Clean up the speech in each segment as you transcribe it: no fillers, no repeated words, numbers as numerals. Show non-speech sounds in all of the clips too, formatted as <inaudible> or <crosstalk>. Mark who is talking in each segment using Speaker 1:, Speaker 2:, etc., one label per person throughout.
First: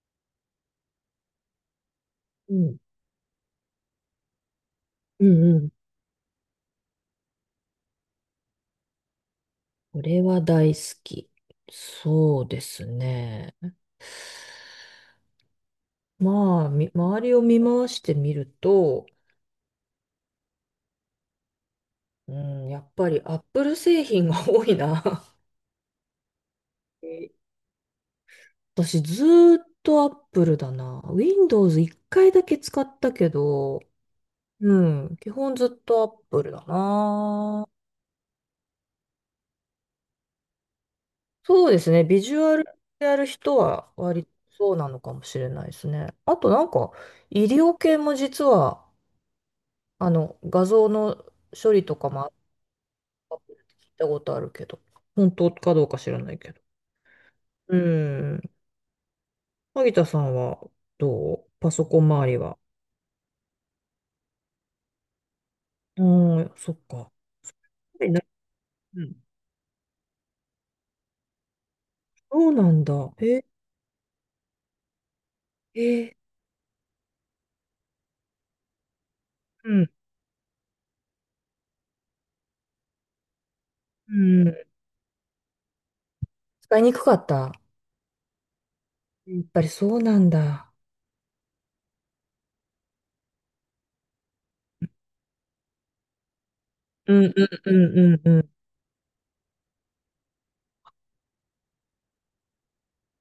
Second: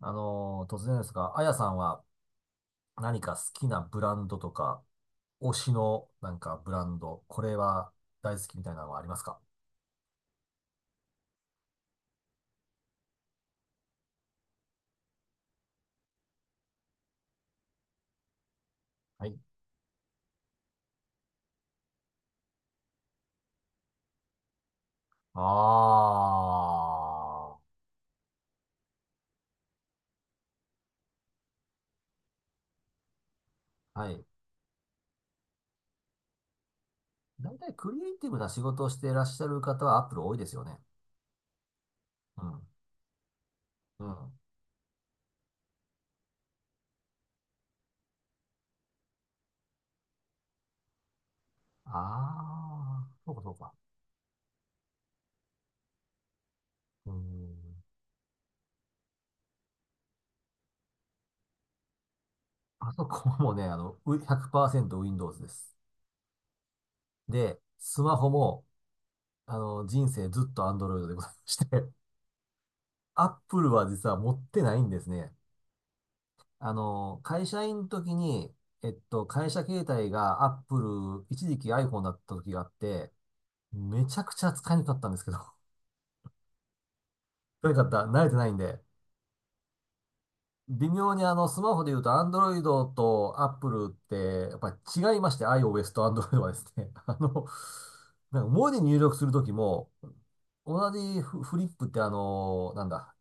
Speaker 1: 突然ですが、あやさんは
Speaker 2: うん。
Speaker 1: 何か好きなブランドとか、
Speaker 2: うん
Speaker 1: 推
Speaker 2: うん。
Speaker 1: しのブランド、これは大好きみたいなのはありますか？
Speaker 2: これは大好き。そうですね。まあ、周りを見回してみると、
Speaker 1: はい。
Speaker 2: うん、やっぱりアップル製品が <laughs> 多いな。
Speaker 1: あ
Speaker 2: <laughs> え私ずーっとアップルだな。Windows 一回だけ使ったけど、
Speaker 1: あ、はい。
Speaker 2: うん、基本ずっとアップルだ
Speaker 1: 大
Speaker 2: な。
Speaker 1: 体クリエイティブな仕事をしていらっしゃる方はアップル多いですよね。
Speaker 2: そうですね。ビジ
Speaker 1: う
Speaker 2: ュア
Speaker 1: ん。
Speaker 2: ルやる人は
Speaker 1: う
Speaker 2: 割と
Speaker 1: ん。
Speaker 2: そうなのかもしれないですね。あとなんか、医療系も実は画像の処理とかもあっ
Speaker 1: ああ、そ
Speaker 2: て
Speaker 1: うかそ
Speaker 2: 聞
Speaker 1: う
Speaker 2: い
Speaker 1: か。
Speaker 2: たことあるけど、本当かどうか知らないけど。
Speaker 1: うーん。
Speaker 2: うん。萩田さんはどう、パソコン周りは。
Speaker 1: パソコンもね、う 100%Windows です。
Speaker 2: うん、そっか。
Speaker 1: で、ス
Speaker 2: え
Speaker 1: マ
Speaker 2: な
Speaker 1: ホも、
Speaker 2: うん、
Speaker 1: 人生ずっと Android でございまして。
Speaker 2: そうなんだ。
Speaker 1: アッ
Speaker 2: え、
Speaker 1: プルは実は持ってないんですね。
Speaker 2: えー、
Speaker 1: 会社員の時に、会社
Speaker 2: う
Speaker 1: 携
Speaker 2: ん、
Speaker 1: 帯がアップル、一時期 iPhone だった時があって、め
Speaker 2: う
Speaker 1: ちゃくちゃ
Speaker 2: ん。
Speaker 1: 使いにくかったんですけど、<laughs>
Speaker 2: 使いにくかった。
Speaker 1: とにくかった慣れてないんで、
Speaker 2: やっぱりそうなんだ。
Speaker 1: 微妙にスマホで言うと Android と Apple って、やっぱり違いまして、iOS と Android はですね、<laughs>
Speaker 2: うんうんうんうんう
Speaker 1: なん
Speaker 2: ん。
Speaker 1: か文字入力する時も、同じフフリップってなんだ、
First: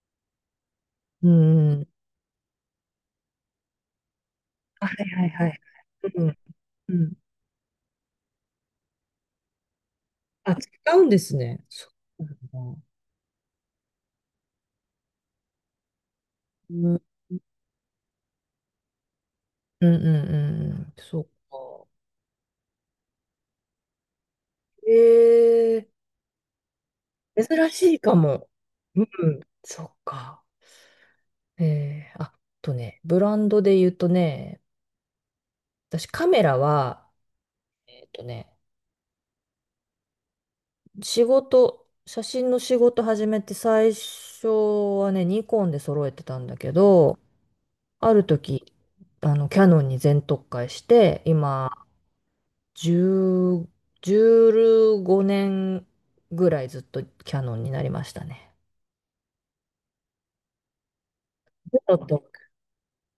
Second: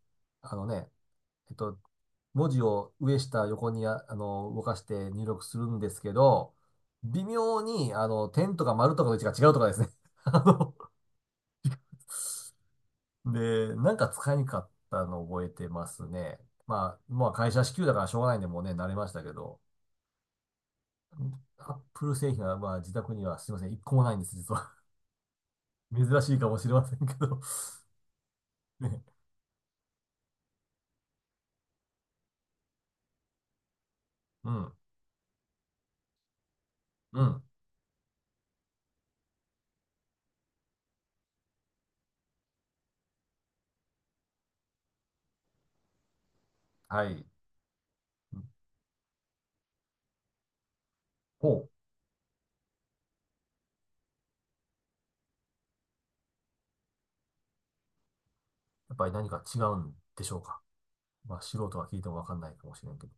Speaker 1: あのね、
Speaker 2: う
Speaker 1: えっ
Speaker 2: んう
Speaker 1: と、
Speaker 2: ん。
Speaker 1: 文字を上下横にあ、動かし
Speaker 2: あ、はい
Speaker 1: て入
Speaker 2: はい
Speaker 1: 力
Speaker 2: は
Speaker 1: す
Speaker 2: い。
Speaker 1: るんですけ
Speaker 2: うん
Speaker 1: ど、
Speaker 2: うん。
Speaker 1: 微妙に、点とか丸とかの位置が違うとかですね。<laughs> あ
Speaker 2: あ、使うんですね。そうなんだ。
Speaker 1: ので、なんか使いにくかったのを覚えてますね。
Speaker 2: うんうん
Speaker 1: まあ会社支給だからしょうがないんで、もうね、慣れましたけど。
Speaker 2: うんうん。そう
Speaker 1: アッ
Speaker 2: か。
Speaker 1: プル製品は、まあ自宅にはすいません、一個もないんです、実は。
Speaker 2: ええ、
Speaker 1: <laughs> 珍しいかもしれませんけど。
Speaker 2: 珍しいかも。
Speaker 1: <laughs>
Speaker 2: うん、
Speaker 1: ね。
Speaker 2: そっか。ええ、あとね、ブランドで言うと
Speaker 1: う
Speaker 2: ね、
Speaker 1: ん、
Speaker 2: 私カメラは、
Speaker 1: うん、
Speaker 2: えっとね、仕事、写真の仕事始めて最初はね、ニコンで揃えてたんだけ
Speaker 1: は
Speaker 2: ど、
Speaker 1: い。
Speaker 2: ある時、キヤノンに全特化して、
Speaker 1: ほう。
Speaker 2: 今、10、15年ぐらいずっとキヤノンになりましたね。
Speaker 1: やっぱり何か違うんでしょうか。まあ素
Speaker 2: ち
Speaker 1: 人は聞い
Speaker 2: っ
Speaker 1: ても
Speaker 2: と
Speaker 1: わかんないかもしれんけど。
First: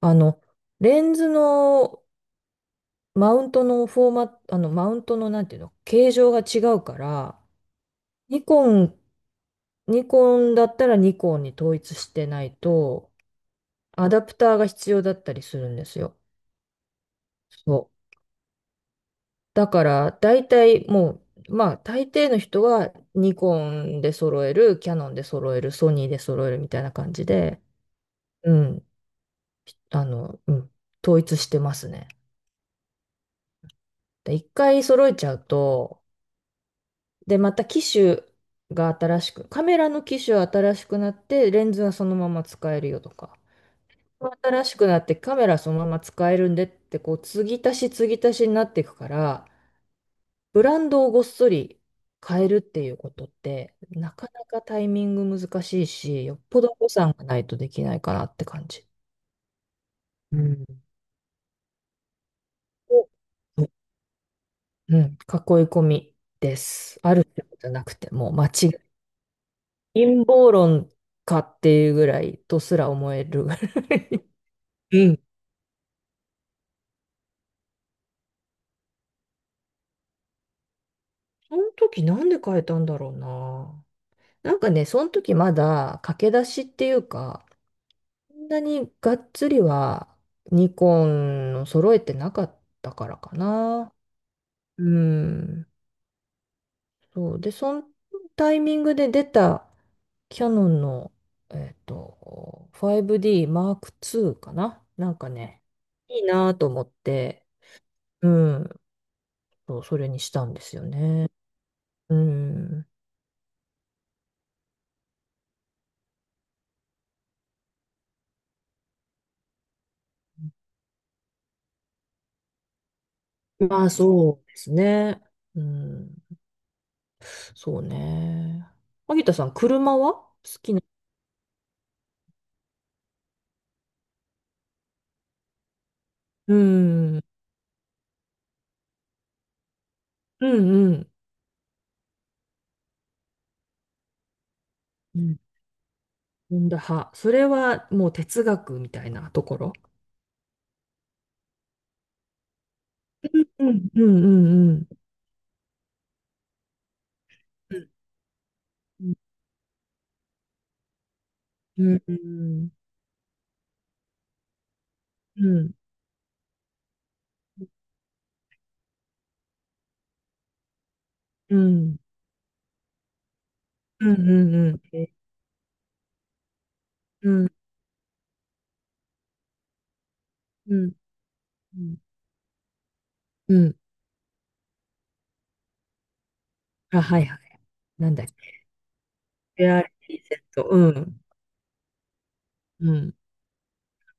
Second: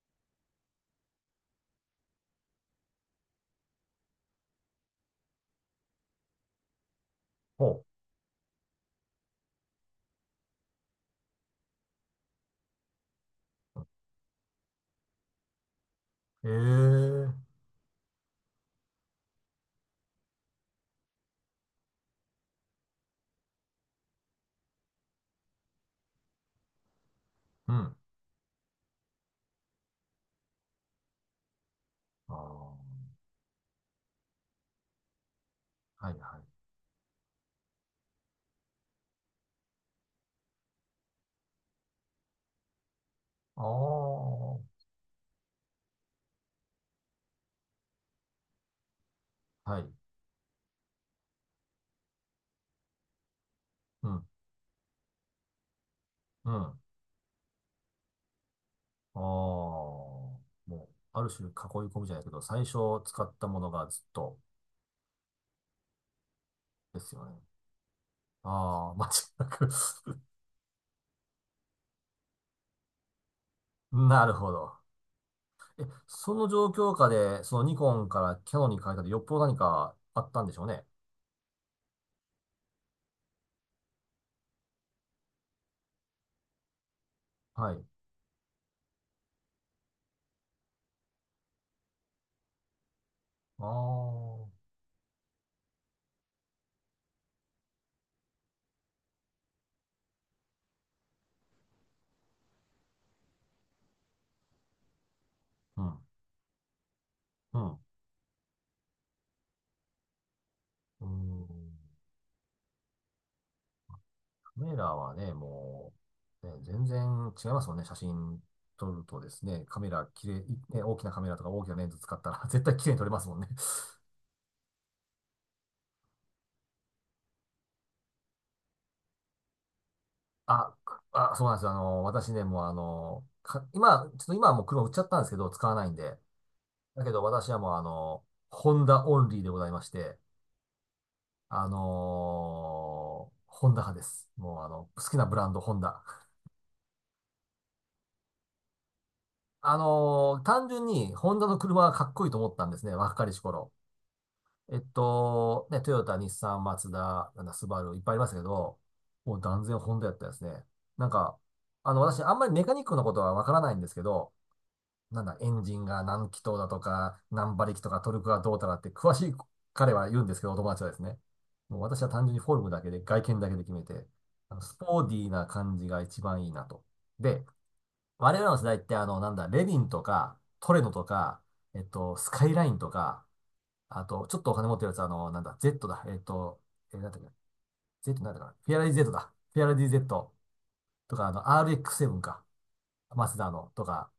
Speaker 2: あの、レンズのマウントのフォーマット、マウントのなんていうの、形状が違うから、
Speaker 1: ほう。
Speaker 2: ニコン、ニコンだったらニコンに統一してないと、アダプターが必要だったりするんですよ。
Speaker 1: ええ、う
Speaker 2: そう。だから、大体もう、まあ、大抵の人はニコンで揃える、キヤノンで揃える、ソニーで揃えるみたいな感じで、
Speaker 1: ん。
Speaker 2: うん、あの、うん、統一してますね。
Speaker 1: ああ、
Speaker 2: で、一回揃えちゃうと、
Speaker 1: はいはい。
Speaker 2: で、また機種が新しく、カメラの機種は新しくなって、レンズはそのまま使えるよとか、
Speaker 1: あ
Speaker 2: 新し
Speaker 1: あ、
Speaker 2: くなってカメラそのまま使えるんでって、こう、継ぎ足し継ぎ足しになっていくから、
Speaker 1: はい。
Speaker 2: ブランドをごっそり変えるっていうことって、
Speaker 1: う
Speaker 2: な
Speaker 1: ん、
Speaker 2: かなかタイミング難しいし、よっ
Speaker 1: うん。
Speaker 2: ぽど
Speaker 1: あ
Speaker 2: 予算がないとできないかなって感じ。
Speaker 1: あ、
Speaker 2: う
Speaker 1: も
Speaker 2: ん、
Speaker 1: う、ある種囲い込みじゃないけど、最初
Speaker 2: お、
Speaker 1: 使ったものがずっと
Speaker 2: うん、囲い込みで
Speaker 1: で
Speaker 2: す。あ
Speaker 1: す
Speaker 2: る
Speaker 1: よ
Speaker 2: っ
Speaker 1: ね。
Speaker 2: てことじゃなくて、もう間違い
Speaker 1: ああ、<laughs> 間違いなく
Speaker 2: 陰謀論かっていうぐらいとすら思えるぐらい。
Speaker 1: <laughs> なるほど。
Speaker 2: うん。
Speaker 1: その状況下で、そのニコンからキャノンに変えたで、よっぽど何かあったんでしょうね。
Speaker 2: その時なんで変えたんだろうな。なんかね、その時まだ駆け出しっていうか、
Speaker 1: はい。
Speaker 2: そんなにがっつりはニコンを揃えてなかったからか
Speaker 1: あ
Speaker 2: な。
Speaker 1: あ、
Speaker 2: うん。そう。で、そのタイミングで出たキヤノンの、5D Mark II かな。なんかね、
Speaker 1: うん、
Speaker 2: いいなと思って、
Speaker 1: うん。
Speaker 2: うん、そう、それにしたんですよ
Speaker 1: うー
Speaker 2: ね。
Speaker 1: ん、
Speaker 2: うん。
Speaker 1: カメラはね、もう、ね、全然違いますもんね。写真撮るとですね、カメラ綺麗、いね、大きなカメラとか大きなレンズ使ったら <laughs> 絶対綺麗に撮れますもんね。
Speaker 2: まあ、そうですね。うん。そうね。萩田さん、車は好き
Speaker 1: あ、
Speaker 2: な。
Speaker 1: あ、そうなんですよ。私ね、もうあの、か、今、ちょっと今はもう車売っちゃったんですけど、使わないんで。
Speaker 2: う
Speaker 1: だけ
Speaker 2: ん。う
Speaker 1: ど
Speaker 2: ん
Speaker 1: 私はもうあの、ホンダオンリーでございまして、
Speaker 2: うん。
Speaker 1: ホンダ派です。もうあの、好き
Speaker 2: う
Speaker 1: なブ
Speaker 2: ん。
Speaker 1: ランド、ホンダ。
Speaker 2: ホンダ派。それはもう哲学みたいなところ。
Speaker 1: 単純にホンダの車がかっこいいと思ったんですね、若かりし
Speaker 2: う
Speaker 1: 頃。
Speaker 2: んうんうん
Speaker 1: ね、トヨタ、日産、マツダ、なんだ、スバ
Speaker 2: う
Speaker 1: ル、いっぱいありますけど、も
Speaker 2: ん
Speaker 1: う断然ホンダやったですね。なんか、
Speaker 2: うんう
Speaker 1: 私、あんまりメ
Speaker 2: ん
Speaker 1: カニックのことはわからないんですけど、なんだ、
Speaker 2: う
Speaker 1: エン
Speaker 2: ん
Speaker 1: ジンが何気筒だとか、何馬力とか、トルクがどうたらって、詳しい彼は言うんですけど、お友達はですね。
Speaker 2: う
Speaker 1: もう
Speaker 2: ん
Speaker 1: 私は単純にフォルムだけで、外見だけで決め
Speaker 2: う
Speaker 1: て、
Speaker 2: んうん
Speaker 1: あ
Speaker 2: う
Speaker 1: のス
Speaker 2: んう
Speaker 1: ポー
Speaker 2: ん
Speaker 1: ディーな感じが一番いいなと。
Speaker 2: う
Speaker 1: で、
Speaker 2: ん
Speaker 1: 我々の世代って、なんだ、レヴィンとか、ト
Speaker 2: う
Speaker 1: レノ
Speaker 2: ん
Speaker 1: とか、スカイラインとか、
Speaker 2: うん、
Speaker 1: あと、ちょっとお金持ってるやつ、なんだ、Z だ。
Speaker 2: あ、
Speaker 1: なんだ
Speaker 2: は
Speaker 1: っ
Speaker 2: い
Speaker 1: け、
Speaker 2: はい、なん
Speaker 1: Z
Speaker 2: だっ
Speaker 1: なんだかな。フェアラディ Z だ。フ
Speaker 2: け、
Speaker 1: ェアラディ Z
Speaker 2: ART セット、う
Speaker 1: と
Speaker 2: ん
Speaker 1: か、RX7 か。
Speaker 2: うん
Speaker 1: マセダのとか、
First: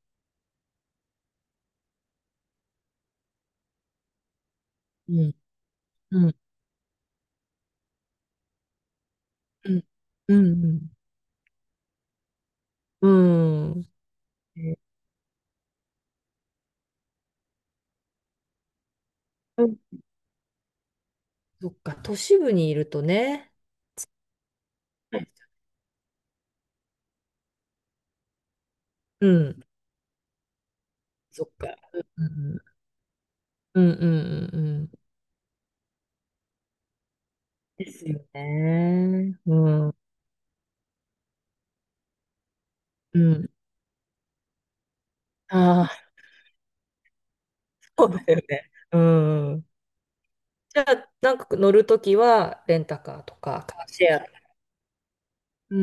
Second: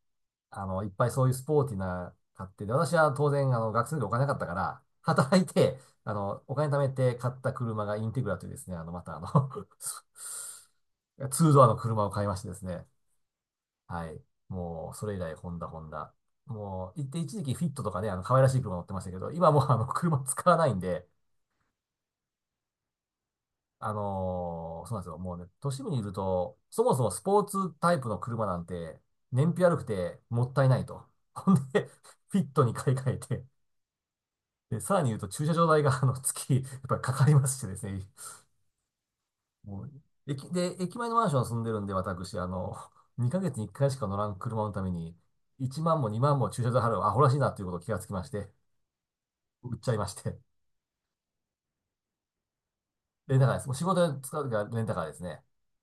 Speaker 1: いっぱいそういうスポーティーな買ってで、私は当然、学生の時お金なかったから、
Speaker 2: うん
Speaker 1: 働いて、
Speaker 2: うん
Speaker 1: お金貯めて買った車がインテグラというですね、あの、またあの
Speaker 2: うんう
Speaker 1: <laughs>
Speaker 2: んうん
Speaker 1: ツードアの車を買いましてですね。
Speaker 2: うん。うん。
Speaker 1: はい。もう、それ以来、ホンダ、ホンダ。もう、一時期フィットとかね、可愛らしい車乗ってましたけど、今もうあの、
Speaker 2: <laughs>
Speaker 1: 車使わないんで、
Speaker 2: そっか、都市部にいるとね。
Speaker 1: そうなんですよ。もうね、都市部にいると、そもそもスポーツタイプの車なんて、
Speaker 2: う
Speaker 1: 燃費
Speaker 2: ん。
Speaker 1: 悪くてもったいないと。<laughs>
Speaker 2: そっ
Speaker 1: ほん
Speaker 2: か。
Speaker 1: で、
Speaker 2: う
Speaker 1: フィッ
Speaker 2: ん
Speaker 1: トに買い替えて、
Speaker 2: うんうんうんうん
Speaker 1: で、
Speaker 2: うん。
Speaker 1: さらに言うと駐車場代が、月、やっぱりかかりましてです
Speaker 2: で
Speaker 1: ね。
Speaker 2: すよね。う
Speaker 1: もう、
Speaker 2: ん。
Speaker 1: 駅、で、駅前のマンション住んでるんで、私、
Speaker 2: う
Speaker 1: 2
Speaker 2: ん。
Speaker 1: ヶ月に1回しか乗らん車のために、1
Speaker 2: あ
Speaker 1: 万も
Speaker 2: あ、
Speaker 1: 2万も駐車場払う、アホらしいなということを気が
Speaker 2: そ
Speaker 1: つ
Speaker 2: う
Speaker 1: きま
Speaker 2: だ
Speaker 1: し
Speaker 2: よ
Speaker 1: て、
Speaker 2: ね。うん。
Speaker 1: 売っちゃいまして。
Speaker 2: じゃあ、なんか乗るときは、レンタカーと
Speaker 1: レンタカーで
Speaker 2: か、
Speaker 1: す。もう
Speaker 2: カ
Speaker 1: 仕
Speaker 2: ーシ
Speaker 1: 事
Speaker 2: ェ
Speaker 1: で使
Speaker 2: ア。
Speaker 1: うときはレンタカーですね。
Speaker 2: う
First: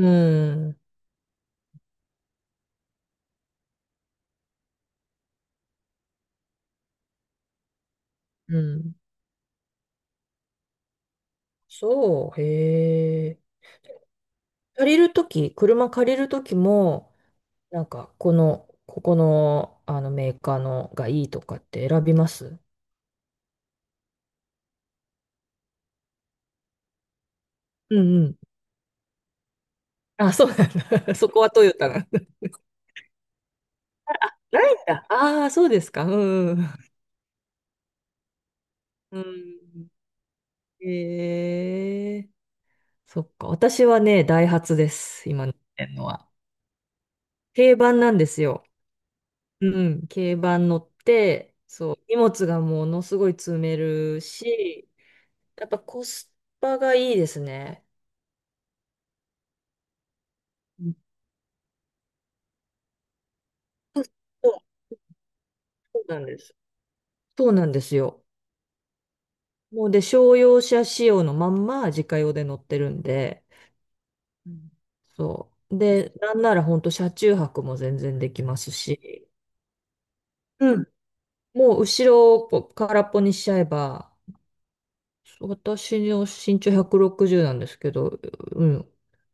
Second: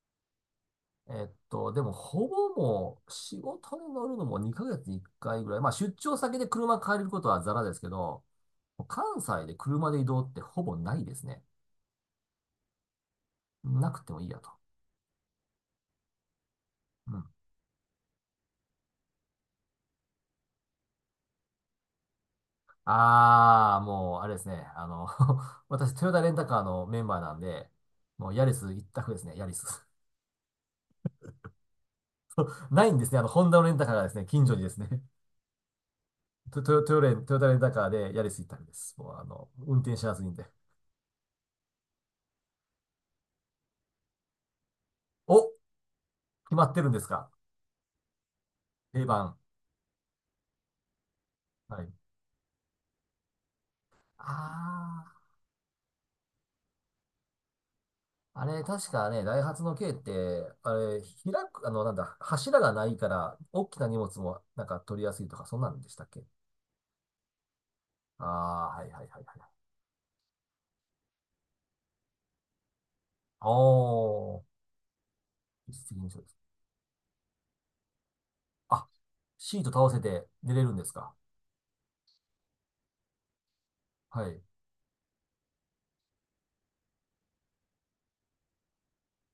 Speaker 2: ん。
Speaker 1: でも、ほぼもう、仕事に乗るのも2ヶ月に1回ぐらい。まあ、出張先で車借りることはザラですけど、
Speaker 2: うん。
Speaker 1: 関西で車で移動ってほぼないですね。
Speaker 2: そう、へえ。
Speaker 1: なくてもいいやと。
Speaker 2: 借りるとき、車借りるときも、
Speaker 1: うん。
Speaker 2: なんか、この、ここの、あのメーカーのがいいとかって選びます？
Speaker 1: ああ、もう、あれですね。<laughs> 私、トヨタレンタカーのメンバーなんで、
Speaker 2: うんう
Speaker 1: もう、
Speaker 2: ん。
Speaker 1: ヤリス一択ですね、ヤリス。
Speaker 2: あ、そうなんだ。<laughs> そこはトヨタなんだ。
Speaker 1: <laughs> ないんですね。ホンダのレンタカーがですね、近所に
Speaker 2: な
Speaker 1: で
Speaker 2: いん
Speaker 1: すね、
Speaker 2: だ。ああ、そうですか。うんう
Speaker 1: ト、
Speaker 2: ん。
Speaker 1: トヨ、トヨレン、トヨタレンタカーでヤリス一択です。もう、
Speaker 2: う
Speaker 1: 運
Speaker 2: ん。
Speaker 1: 転しやすいんで。
Speaker 2: ええ、そっか。私はね、ダイハツです。
Speaker 1: お、
Speaker 2: 今乗ってんのは。
Speaker 1: 決まってるんですか？
Speaker 2: 軽バンなんですよ。
Speaker 1: 定番。
Speaker 2: うん。軽バン乗って、
Speaker 1: はい。
Speaker 2: そう。荷物がものすごい積めるし、
Speaker 1: あ
Speaker 2: やっぱコスパがいいですね。
Speaker 1: あ、あれ、確かね、ダイハツの軽って、あ
Speaker 2: うん、
Speaker 1: れ、開く、なんだ、柱がないから、大きな荷
Speaker 2: そう、
Speaker 1: 物も、なんか取りやすいとか、そんなんでし
Speaker 2: そ
Speaker 1: たっ
Speaker 2: うな
Speaker 1: け？
Speaker 2: んです。そうなんですよ。
Speaker 1: ああー、はいはいはいはい。
Speaker 2: もうで、商用車仕様のまんま自家用で乗ってるんで、
Speaker 1: おー、
Speaker 2: うん、そ
Speaker 1: 一
Speaker 2: う。
Speaker 1: 石二
Speaker 2: で、
Speaker 1: 鳥で
Speaker 2: な
Speaker 1: す。
Speaker 2: んなら本当車中泊も全然できます
Speaker 1: あ、
Speaker 2: し、
Speaker 1: シート倒せて寝れるん
Speaker 2: う
Speaker 1: で
Speaker 2: ん、
Speaker 1: すか？
Speaker 2: もう後ろをぽ空っぽにしちゃえば、
Speaker 1: はい。
Speaker 2: 私の身長160なんですけど、うん、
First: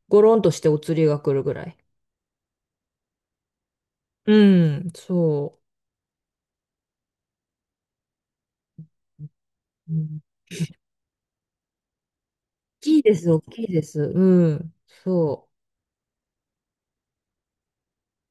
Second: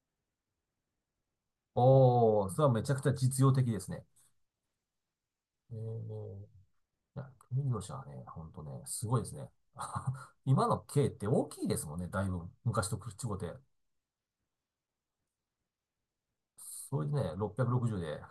Speaker 2: ゴロンとしてお釣りが来るぐらい。
Speaker 1: おー、それはめちゃくちゃ実用的ですね。
Speaker 2: うん、そ
Speaker 1: えー、いや、軽自動車はね、ほんとね、すごい
Speaker 2: う。
Speaker 1: ですね。
Speaker 2: うん、
Speaker 1: <laughs> 今の軽って大きいですもんね、だいぶ。
Speaker 2: 大
Speaker 1: 昔と
Speaker 2: きいで
Speaker 1: 口
Speaker 2: す、
Speaker 1: ご
Speaker 2: 大
Speaker 1: て。
Speaker 2: きいです。うん、そ
Speaker 1: それでね、660で <laughs>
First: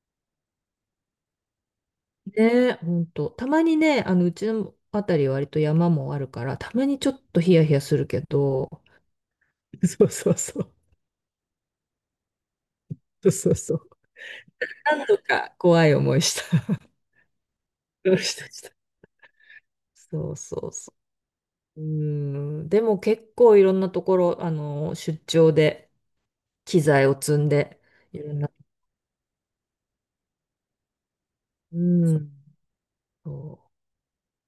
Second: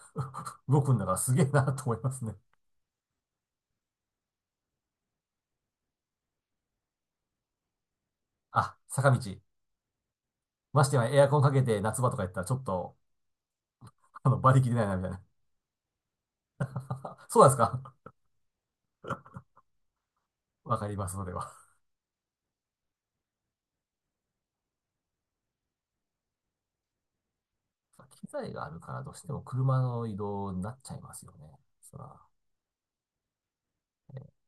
Speaker 1: 動くんだからすげえなと思います
Speaker 2: う。
Speaker 1: ね。
Speaker 2: ね、本当。たまにね、うちのあたり割と山もあるから、たまにちょっとヒヤヒヤするけど、
Speaker 1: あ、坂道。
Speaker 2: <laughs> そうそうそう。
Speaker 1: ましてやエアコンかけて夏場とかやったらちょっと、
Speaker 2: そうそうそう
Speaker 1: 馬力出ないなみ
Speaker 2: 何
Speaker 1: たい
Speaker 2: 度
Speaker 1: な。
Speaker 2: か怖い思いした。
Speaker 1: <laughs> そうなんですか？
Speaker 2: <laughs> そうしたしたそうそう
Speaker 1: わか
Speaker 2: そ
Speaker 1: ります、それは。
Speaker 2: う。うん。でも結構いろんなところ、出張で機材を積んで、い
Speaker 1: 機
Speaker 2: ろんな。
Speaker 1: 材があるからどうしても車の移動になっちゃいますよね。
Speaker 2: う
Speaker 1: そら。
Speaker 2: ん。そ
Speaker 1: え、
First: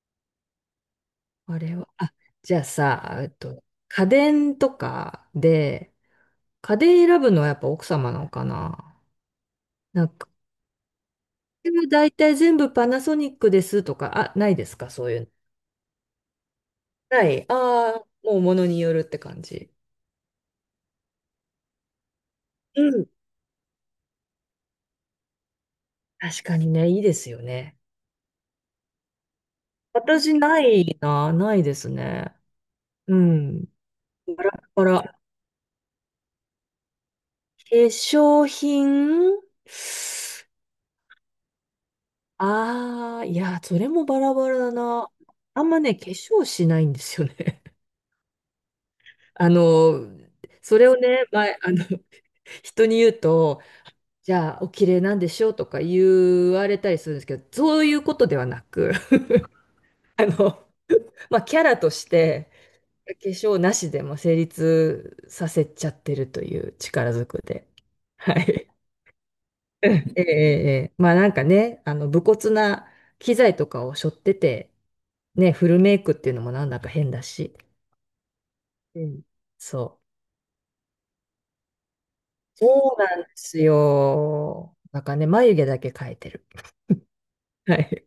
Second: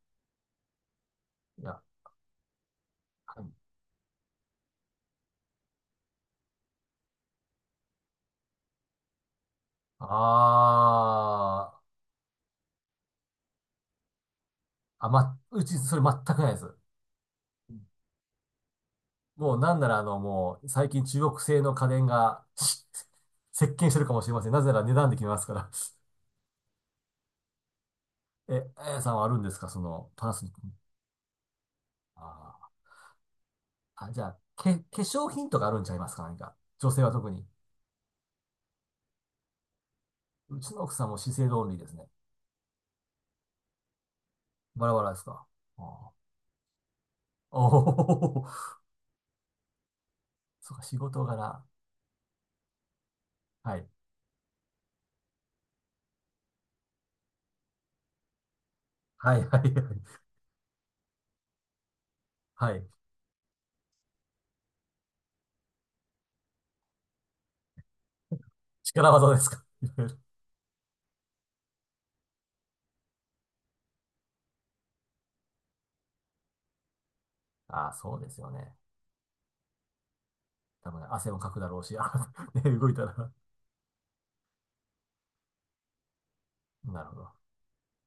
Speaker 2: う。あ
Speaker 1: い
Speaker 2: れ
Speaker 1: や、
Speaker 2: は、あ、じゃあさ、
Speaker 1: はい。
Speaker 2: 家電とかで、家電選ぶのはやっぱ奥様なのかな？なんか、
Speaker 1: あ
Speaker 2: うちは大体全部パナソニックですとか、あ、ないですか
Speaker 1: ー、
Speaker 2: そ
Speaker 1: あ、
Speaker 2: ういうの。
Speaker 1: ま、うちそれ全くないです。
Speaker 2: ない。ああ、もう物によるって感
Speaker 1: もう
Speaker 2: じ。
Speaker 1: なんならあの、もう最近中国製の家電が
Speaker 2: うん。
Speaker 1: <laughs> 席巻してるかもしれません。なぜなら値段で決めますから。
Speaker 2: 確かにね、いいですよね。
Speaker 1: え、あやさんはあるんですか、その、パナ
Speaker 2: 私
Speaker 1: ソニッ
Speaker 2: な
Speaker 1: ク。
Speaker 2: いな、ないですね。
Speaker 1: あ
Speaker 2: うん。
Speaker 1: ー、あ、じゃあ、
Speaker 2: バラ
Speaker 1: け、
Speaker 2: バ
Speaker 1: 化
Speaker 2: ラ。
Speaker 1: 粧品とかあるんちゃいますか何か。女性は特に。
Speaker 2: 化粧品。
Speaker 1: うちの奥さんも資生堂オンリーですね。
Speaker 2: ああー、いや、それもバラバラだ
Speaker 1: バラバ
Speaker 2: な。
Speaker 1: ラですか？
Speaker 2: あんま
Speaker 1: あ
Speaker 2: ね、化
Speaker 1: ー、
Speaker 2: 粧しないんですよね。
Speaker 1: おおー、<laughs>
Speaker 2: <laughs> あの、
Speaker 1: そう
Speaker 2: そ
Speaker 1: か、
Speaker 2: れを
Speaker 1: 仕事
Speaker 2: ね、前、
Speaker 1: 柄。
Speaker 2: 人に言うと、
Speaker 1: はい。
Speaker 2: じゃあ、お綺麗なんでしょうとか言われたりするんですけど、そういうことではなく、
Speaker 1: はい、はい、はい。
Speaker 2: <laughs> まあ、キャラとして、
Speaker 1: はい。
Speaker 2: 化粧なしでも成立させちゃってるという、力ずくで。はい。
Speaker 1: 力技ですかい
Speaker 2: うん、え
Speaker 1: ろいろ。
Speaker 2: え、ええ、ええ、まあなんかね、武骨な機材とかを背負ってて、ね、フルメイクっていうのもなんだか変だし。
Speaker 1: ああー、そうですよね。
Speaker 2: うん。そう。
Speaker 1: 多分、ね汗もかくだろうし、あーね、動い
Speaker 2: そう
Speaker 1: た
Speaker 2: なんで
Speaker 1: ら。
Speaker 2: すよ。なんかね、眉毛だけ描いてる。
Speaker 1: なるほど。
Speaker 2: はい。